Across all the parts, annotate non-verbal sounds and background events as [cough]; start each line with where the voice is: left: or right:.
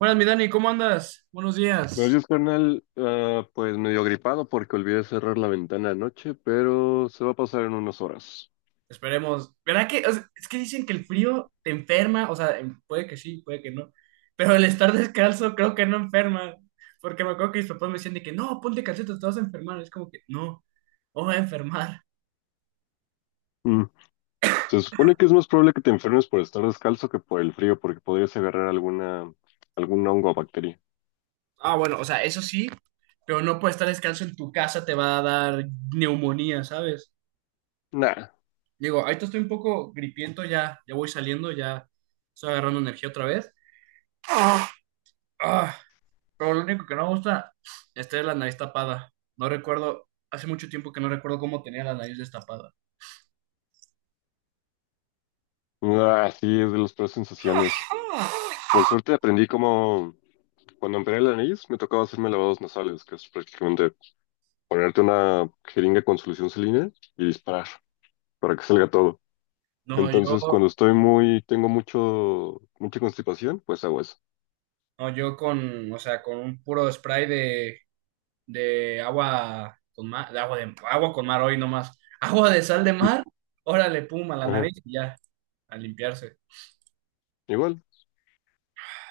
right: Buenas, mi Dani, ¿cómo andas? Buenos
left: Buenos
right: días.
left: días, carnal. Ah, pues medio gripado porque olvidé cerrar la ventana anoche, pero se va a pasar en unas horas.
right: Esperemos. ¿Verdad que? Es que dicen que el frío te enferma. O sea, puede que sí, puede que no. Pero el estar descalzo creo que no enferma. Porque me acuerdo que mis papás me decían de que no, ponte calcetas, te vas a enfermar. Es como que no, no voy a enfermar.
left: Mm. Se supone que es más probable que te enfermes por estar descalzo que por el frío, porque podrías agarrar algún hongo o bacteria.
right: Ah, bueno, o sea, eso sí, pero no por estar descalzo en tu casa te va a dar neumonía, ¿sabes?
left: Nah.
right: Digo, ahorita estoy un poco gripiento, ya, voy saliendo, ya estoy agarrando energía otra vez. Ah. Pero lo único que no me gusta es tener la nariz tapada. No recuerdo, hace mucho tiempo que no recuerdo cómo tenía la nariz destapada.
left: Ah, sí, es de las peores sensaciones. Por suerte aprendí cómo, cuando operé la nariz, me tocaba hacerme lavados nasales, que es prácticamente ponerte una jeringa con solución salina y disparar para que salga todo.
right: No,
left: Entonces, cuando
right: yo,
left: tengo mucha constipación, pues hago eso.
right: no, yo con, o sea, con un puro spray de, agua con mar, de agua con mar hoy nomás. [laughs] Agua de sal de
left: Mm,
right: mar, órale, pum, a la
left: ajá,
right: nariz y ya, a limpiarse.
left: igual.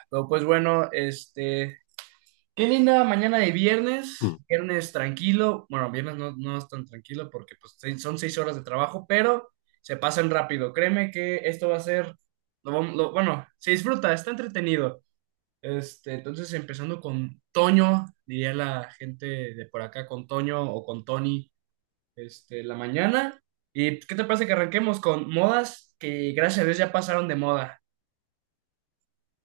right: Pero pues bueno, qué linda mañana de viernes,
left: Mm.
right: viernes tranquilo, bueno, viernes no, no es tan tranquilo porque pues, son seis horas de trabajo, pero se pasan rápido. Créeme que esto va a ser, bueno, se disfruta, está entretenido. Entonces, empezando con Toño, diría la gente de por acá, con Toño o con Tony, la mañana. ¿Y pues, qué te parece que arranquemos con modas que gracias a Dios ya pasaron de moda?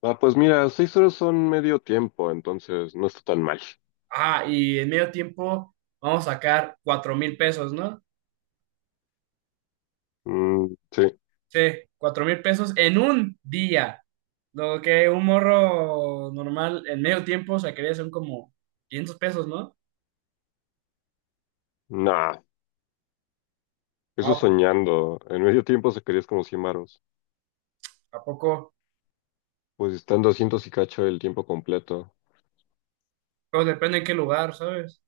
left: Ah, pues mira, seis horas son medio tiempo, entonces no está tan mal.
right: Ah, y en medio tiempo vamos a sacar 4000 pesos, ¿no?
left: Mm, sí,
right: Sí, 4000 pesos en un día. Lo que un morro normal en medio tiempo sacaría son como 500 pesos, ¿no?
left: nah, eso
right: No, pues,
left: soñando. En medio tiempo se querías como 100 varos.
right: ¿a poco?
left: Pues están doscientos y cacho el tiempo completo.
right: Pero depende en qué lugar, ¿sabes?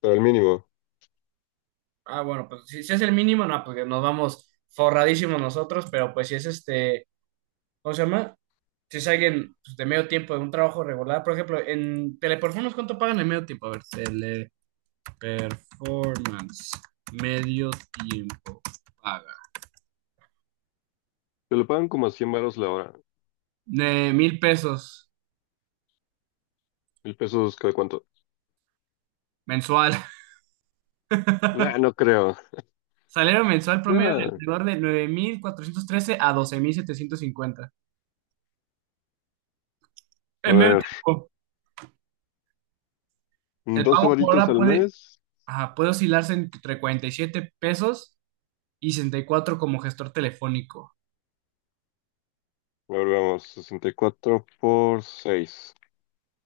left: Pero el mínimo,
right: Ah, bueno, pues si es el mínimo, no, porque nos vamos forradísimos nosotros, pero pues si es ¿cómo se llama? Si es alguien pues, de medio tiempo, de un trabajo regular, por ejemplo, en Teleperformance, ¿cuánto pagan en medio tiempo? A ver, Teleperformance, medio tiempo paga.
left: te lo pagan como a 100 varos la hora.
right: De 1000 pesos.
left: ¿Mil pesos cada cuánto?
right: Mensual. [laughs]
left: Nah, no creo.
right: Salario mensual promedio de
left: Nah,
right: alrededor de 9413 a 12750.
left: a
right: En medio
left: ver,
right: tiempo, el
left: 12
right: pago por
left: varitos
right: hora
left: al
right: puede,
left: mes.
right: ajá, puede oscilarse entre 47 pesos y 64 como gestor telefónico.
left: A ver, vamos, 64 por 6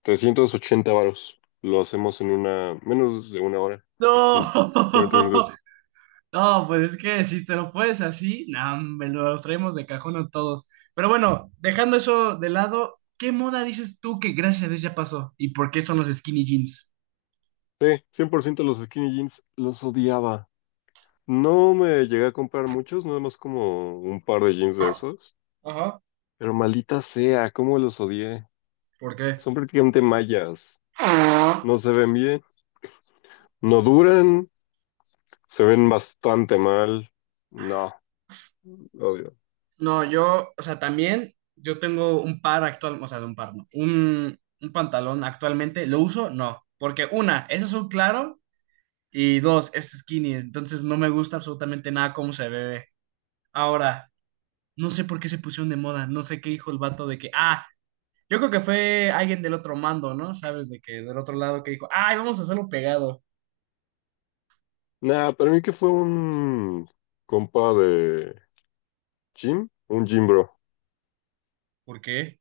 left: 380 varos. Lo hacemos en menos de una hora,
right: No,
left: en 40 minutos.
right: [laughs] no, pues es que si te lo puedes así, nah, me los traemos de cajón a todos. Pero bueno, dejando eso de lado, ¿qué moda dices tú que gracias a Dios ya pasó? ¿Y por qué son los skinny jeans?
left: Sí, cien por ciento los skinny jeans los odiaba. No me llegué a comprar muchos, nada más como un par de jeans de esos.
right: Ajá,
left: Pero maldita sea, cómo los odié.
right: ¿por qué?
left: Son prácticamente mallas. No
right: [laughs]
left: se ven bien, no duran, se ven bastante mal. No, odio.
right: No, yo, o sea, también yo tengo un par actual, o sea, de un par, no, un, pantalón actualmente, ¿lo uso? No, porque una, es azul claro y dos, es skinny, entonces no me gusta absolutamente nada cómo se ve. Ahora, no sé por qué se pusieron de moda, no sé qué dijo el vato de que, ah, yo creo que fue alguien del otro mando, ¿no? ¿Sabes? De que del otro lado que dijo, ay, vamos a hacerlo pegado.
left: Nada, para mí que fue un compa de gym, un gym bro,
right: ¿Por qué?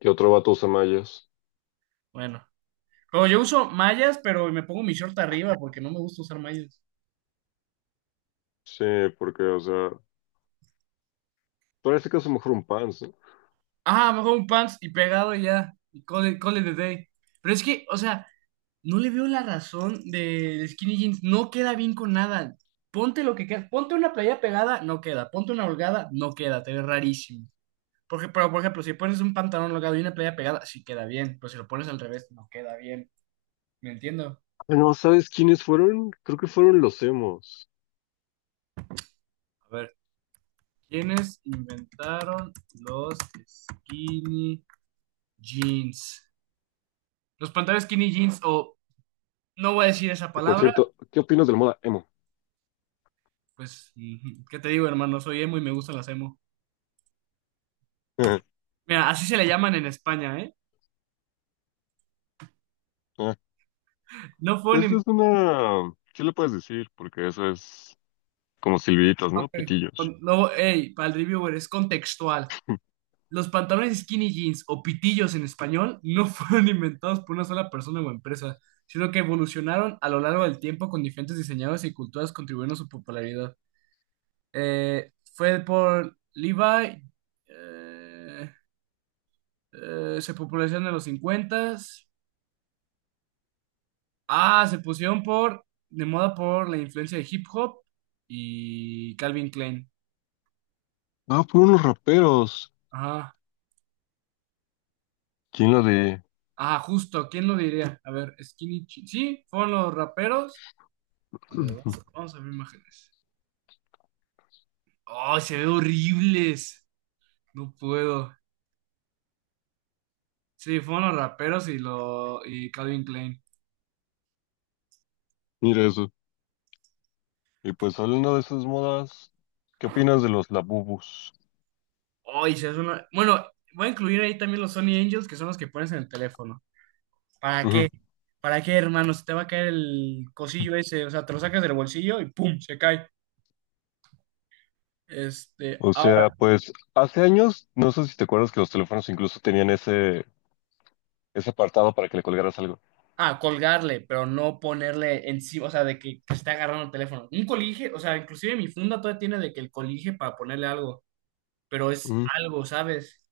left: que otro vato usa mallas.
right: Bueno, pero yo uso mallas, pero me pongo mi short arriba porque no me gusta usar mallas.
left: Sí, porque, o sea, parece que es mejor un Pans, ¿no?
right: Ah, mejor un pants y pegado y ya. Y call it a day. Pero es que, o sea, no le veo la razón del skinny jeans. No queda bien con nada. Ponte lo que quieras. Ponte una playa pegada, no queda. Ponte una holgada, no queda. Te ve rarísimo. Porque, pero, por ejemplo, si pones un pantalón holgado y una playa pegada, sí queda bien. Pero si lo pones al revés, no queda bien. ¿Me entiendo?
left: Ah, no, ¿sabes quiénes fueron? Creo que fueron los emos.
right: A ver, ¿quiénes inventaron los skinny jeans? Los pantalones skinny jeans, o no voy a decir esa
left: Que por
right: palabra.
left: cierto, ¿qué opinas de la moda emo?
right: Pues, ujú, ¿qué te digo, hermano? Soy emo y me gustan las emo.
left: [laughs]
right: Mira, así se le llaman en España, ¿eh?
left: Ah,
right: No fue
left: pues
right: un...
left: es una ¿Qué le puedes decir? Porque eso es como silbiditas, ¿no?
right: Ok.
left: Pitillos.
right: No, hey, para el reviewer, es contextual.
left: [laughs]
right: Los pantalones skinny jeans o pitillos en español no [laughs] fueron inventados por una sola persona o empresa, sino que evolucionaron a lo largo del tiempo con diferentes diseñadores y culturas contribuyendo a su popularidad. Fue por Levi, eh, se popularizó en los 50s. Ah, de moda por la influencia de hip hop y Calvin Klein.
left: Ah, fueron los raperos.
right: Ajá.
left: ¿Quién lo de...?
right: Ah, justo, ¿quién lo diría? A ver, sí, fueron los raperos. A ver, vamos, a
left: [clears throat]
right: vamos a ver imágenes. ¡Ay, se ve horribles! No puedo. Sí, fueron los raperos y Calvin Klein.
left: [laughs] Mira eso. Y pues hablando de esas modas, ¿qué opinas de los labubus?
right: ¡Ay, se hace una. Bueno, voy a incluir ahí también los Sony Angels, que son los que pones en el teléfono. ¿Para
left: Ujú.
right: qué? ¿Para qué, hermano? Se te va a caer el cosillo ese, o sea, te lo sacas del bolsillo y ¡pum! Se cae. Este,
left: O
right: ah,
left: sea, pues hace años, no sé si te acuerdas que los teléfonos incluso tenían ese apartado para que le colgaras algo.
right: ah, colgarle, pero no ponerle encima, o sea, de que esté agarrando el teléfono. Un colige, o sea, inclusive mi funda todavía tiene de que el colige para ponerle algo, pero es
left: Mm.
right: algo, ¿sabes?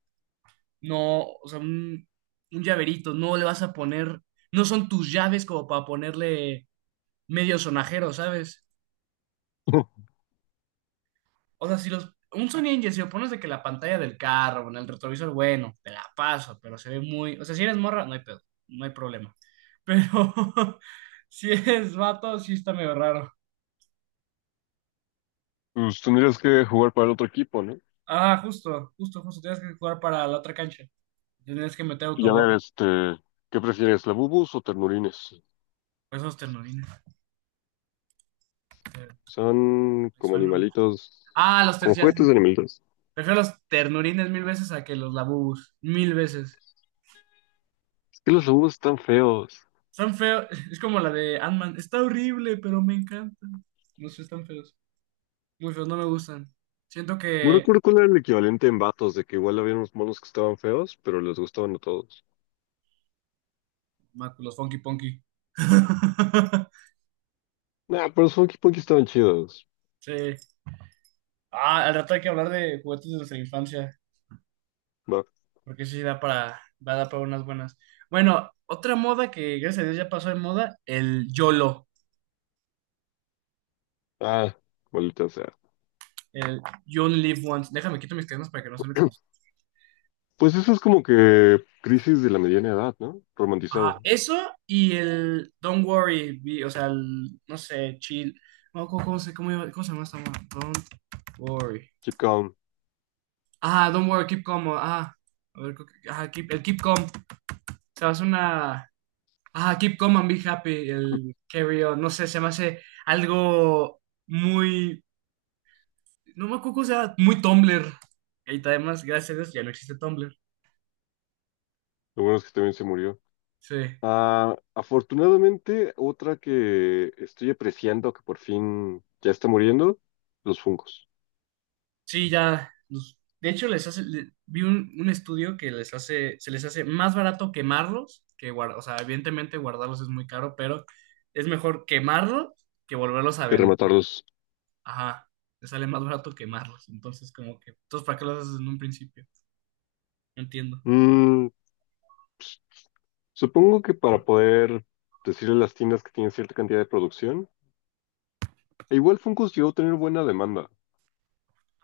right: No, o sea, un llaverito, no le vas a poner, no son tus llaves como para ponerle medio sonajero, ¿sabes?
left: [laughs]
right: O sea, si los. Un Sony Engine, si lo pones de que la pantalla del carro, en el retrovisor, bueno, te la paso, pero se ve muy. O sea, si eres morra, no hay pedo, no hay problema. Pero [laughs] si eres vato, sí está medio raro.
left: Pues tendrías que jugar para el otro equipo, ¿no?
right: Ah, justo, justo, justo. Tienes que jugar para la otra cancha. Tienes que meter
left: Y a
right: autogol.
left: ver, este, ¿qué prefieres, labubus o ternurines?
right: Esos ternurines. te-
left: Son
right: te
left: como
right: suenan.
left: animalitos,
right: Ah, los
left: como
right: tercias.
left: juguetes de animalitos.
right: Prefiero los ternurines mil veces a que los labubus. 1000 veces.
left: Es que los labubus están feos.
right: Están feos. [laughs] Es como la de Ant-Man. Está horrible, pero me encanta. No sé, están feos. Muy feos, no me gustan. Siento
left: No
right: que...
left: recuerdo cuál era el equivalente en vatos, de que igual había unos monos que estaban feos, pero les gustaban a todos.
right: Máculos, funky punky. [laughs]
left: Nah, pero son equipos que estaban chidos.
right: Sí. Ah, al rato hay que hablar de juguetes de nuestra infancia,
left: Va.
right: porque eso sí da para, va a dar para unas buenas. Bueno, otra moda que gracias a Dios ya pasó de moda, el YOLO,
left: Ah, maldita sea.
right: el You Only Live Once. Déjame quito mis cadenas para que no se me conozcan.
left: [clears throat] Pues eso es como que crisis de la mediana edad, ¿no? Romantizado.
right: Ajá, eso y el Don't Worry, be- o sea, el, no sé, chill. No, ¿cómo se llama esta moda? Don't Worry.
left: Keep calm.
right: Ah, don't worry, keep calm. Ah, a ver, creo que- ah, keep, el keep calm. Se me hace una. Ah, keep calm and be happy. El carry on. No sé, se me hace algo muy. No me acuerdo, o sea, muy Tumblr. Y además, gracias a Dios, ya no existe Tumblr.
left: Lo bueno es que también se murió.
right: Sí.
left: Ah, afortunadamente, otra que estoy apreciando que por fin ya está muriendo, los fungos.
right: Sí, De hecho, vi un estudio que les hace. Se les hace más barato quemarlos que guardar. O sea, evidentemente guardarlos es muy caro, pero es mejor quemarlos que volverlos a
left: Que
right: vender.
left: rematarlos.
right: Ajá, te sale más barato quemarlos. Entonces, como que, entonces, ¿para qué los haces en un principio? No entiendo.
left: Mm, supongo que para poder decirle a las tiendas que tienen cierta cantidad de producción, e igual fungos llegó a tener buena demanda,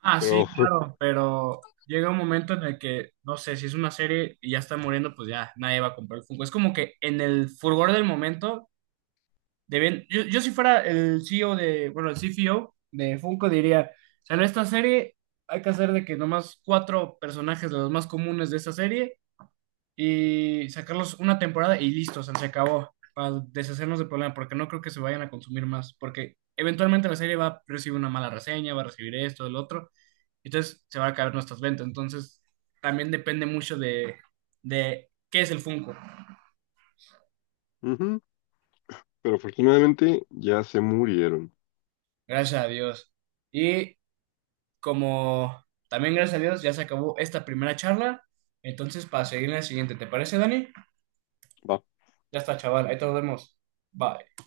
right: Ah, sí,
left: pero, [laughs]
right: claro, pero llega un momento en el que, no sé, si es una serie y ya está muriendo, pues ya nadie va a comprar el Funko. Es como que en el furgor del momento, deben, yo si fuera el CEO de, bueno, el CFO de Funko diría, sale esta serie, hay que hacer de que nomás cuatro personajes de los más comunes de esta serie y sacarlos una temporada y listo, o sea, se acabó, para deshacernos del problema, porque no creo que se vayan a consumir más, porque eventualmente la serie va a recibir una mala reseña, va a recibir esto, el otro, entonces se van a caer nuestras ventas, entonces también depende mucho de qué es el Funko,
left: ujú, pero afortunadamente ya se murieron.
right: gracias a Dios. Y como también gracias a Dios ya se acabó esta primera charla, entonces para seguir en la siguiente, ¿te parece, Dani?
left: Va.
right: Ya está, chaval, ahí te nos vemos. Bye.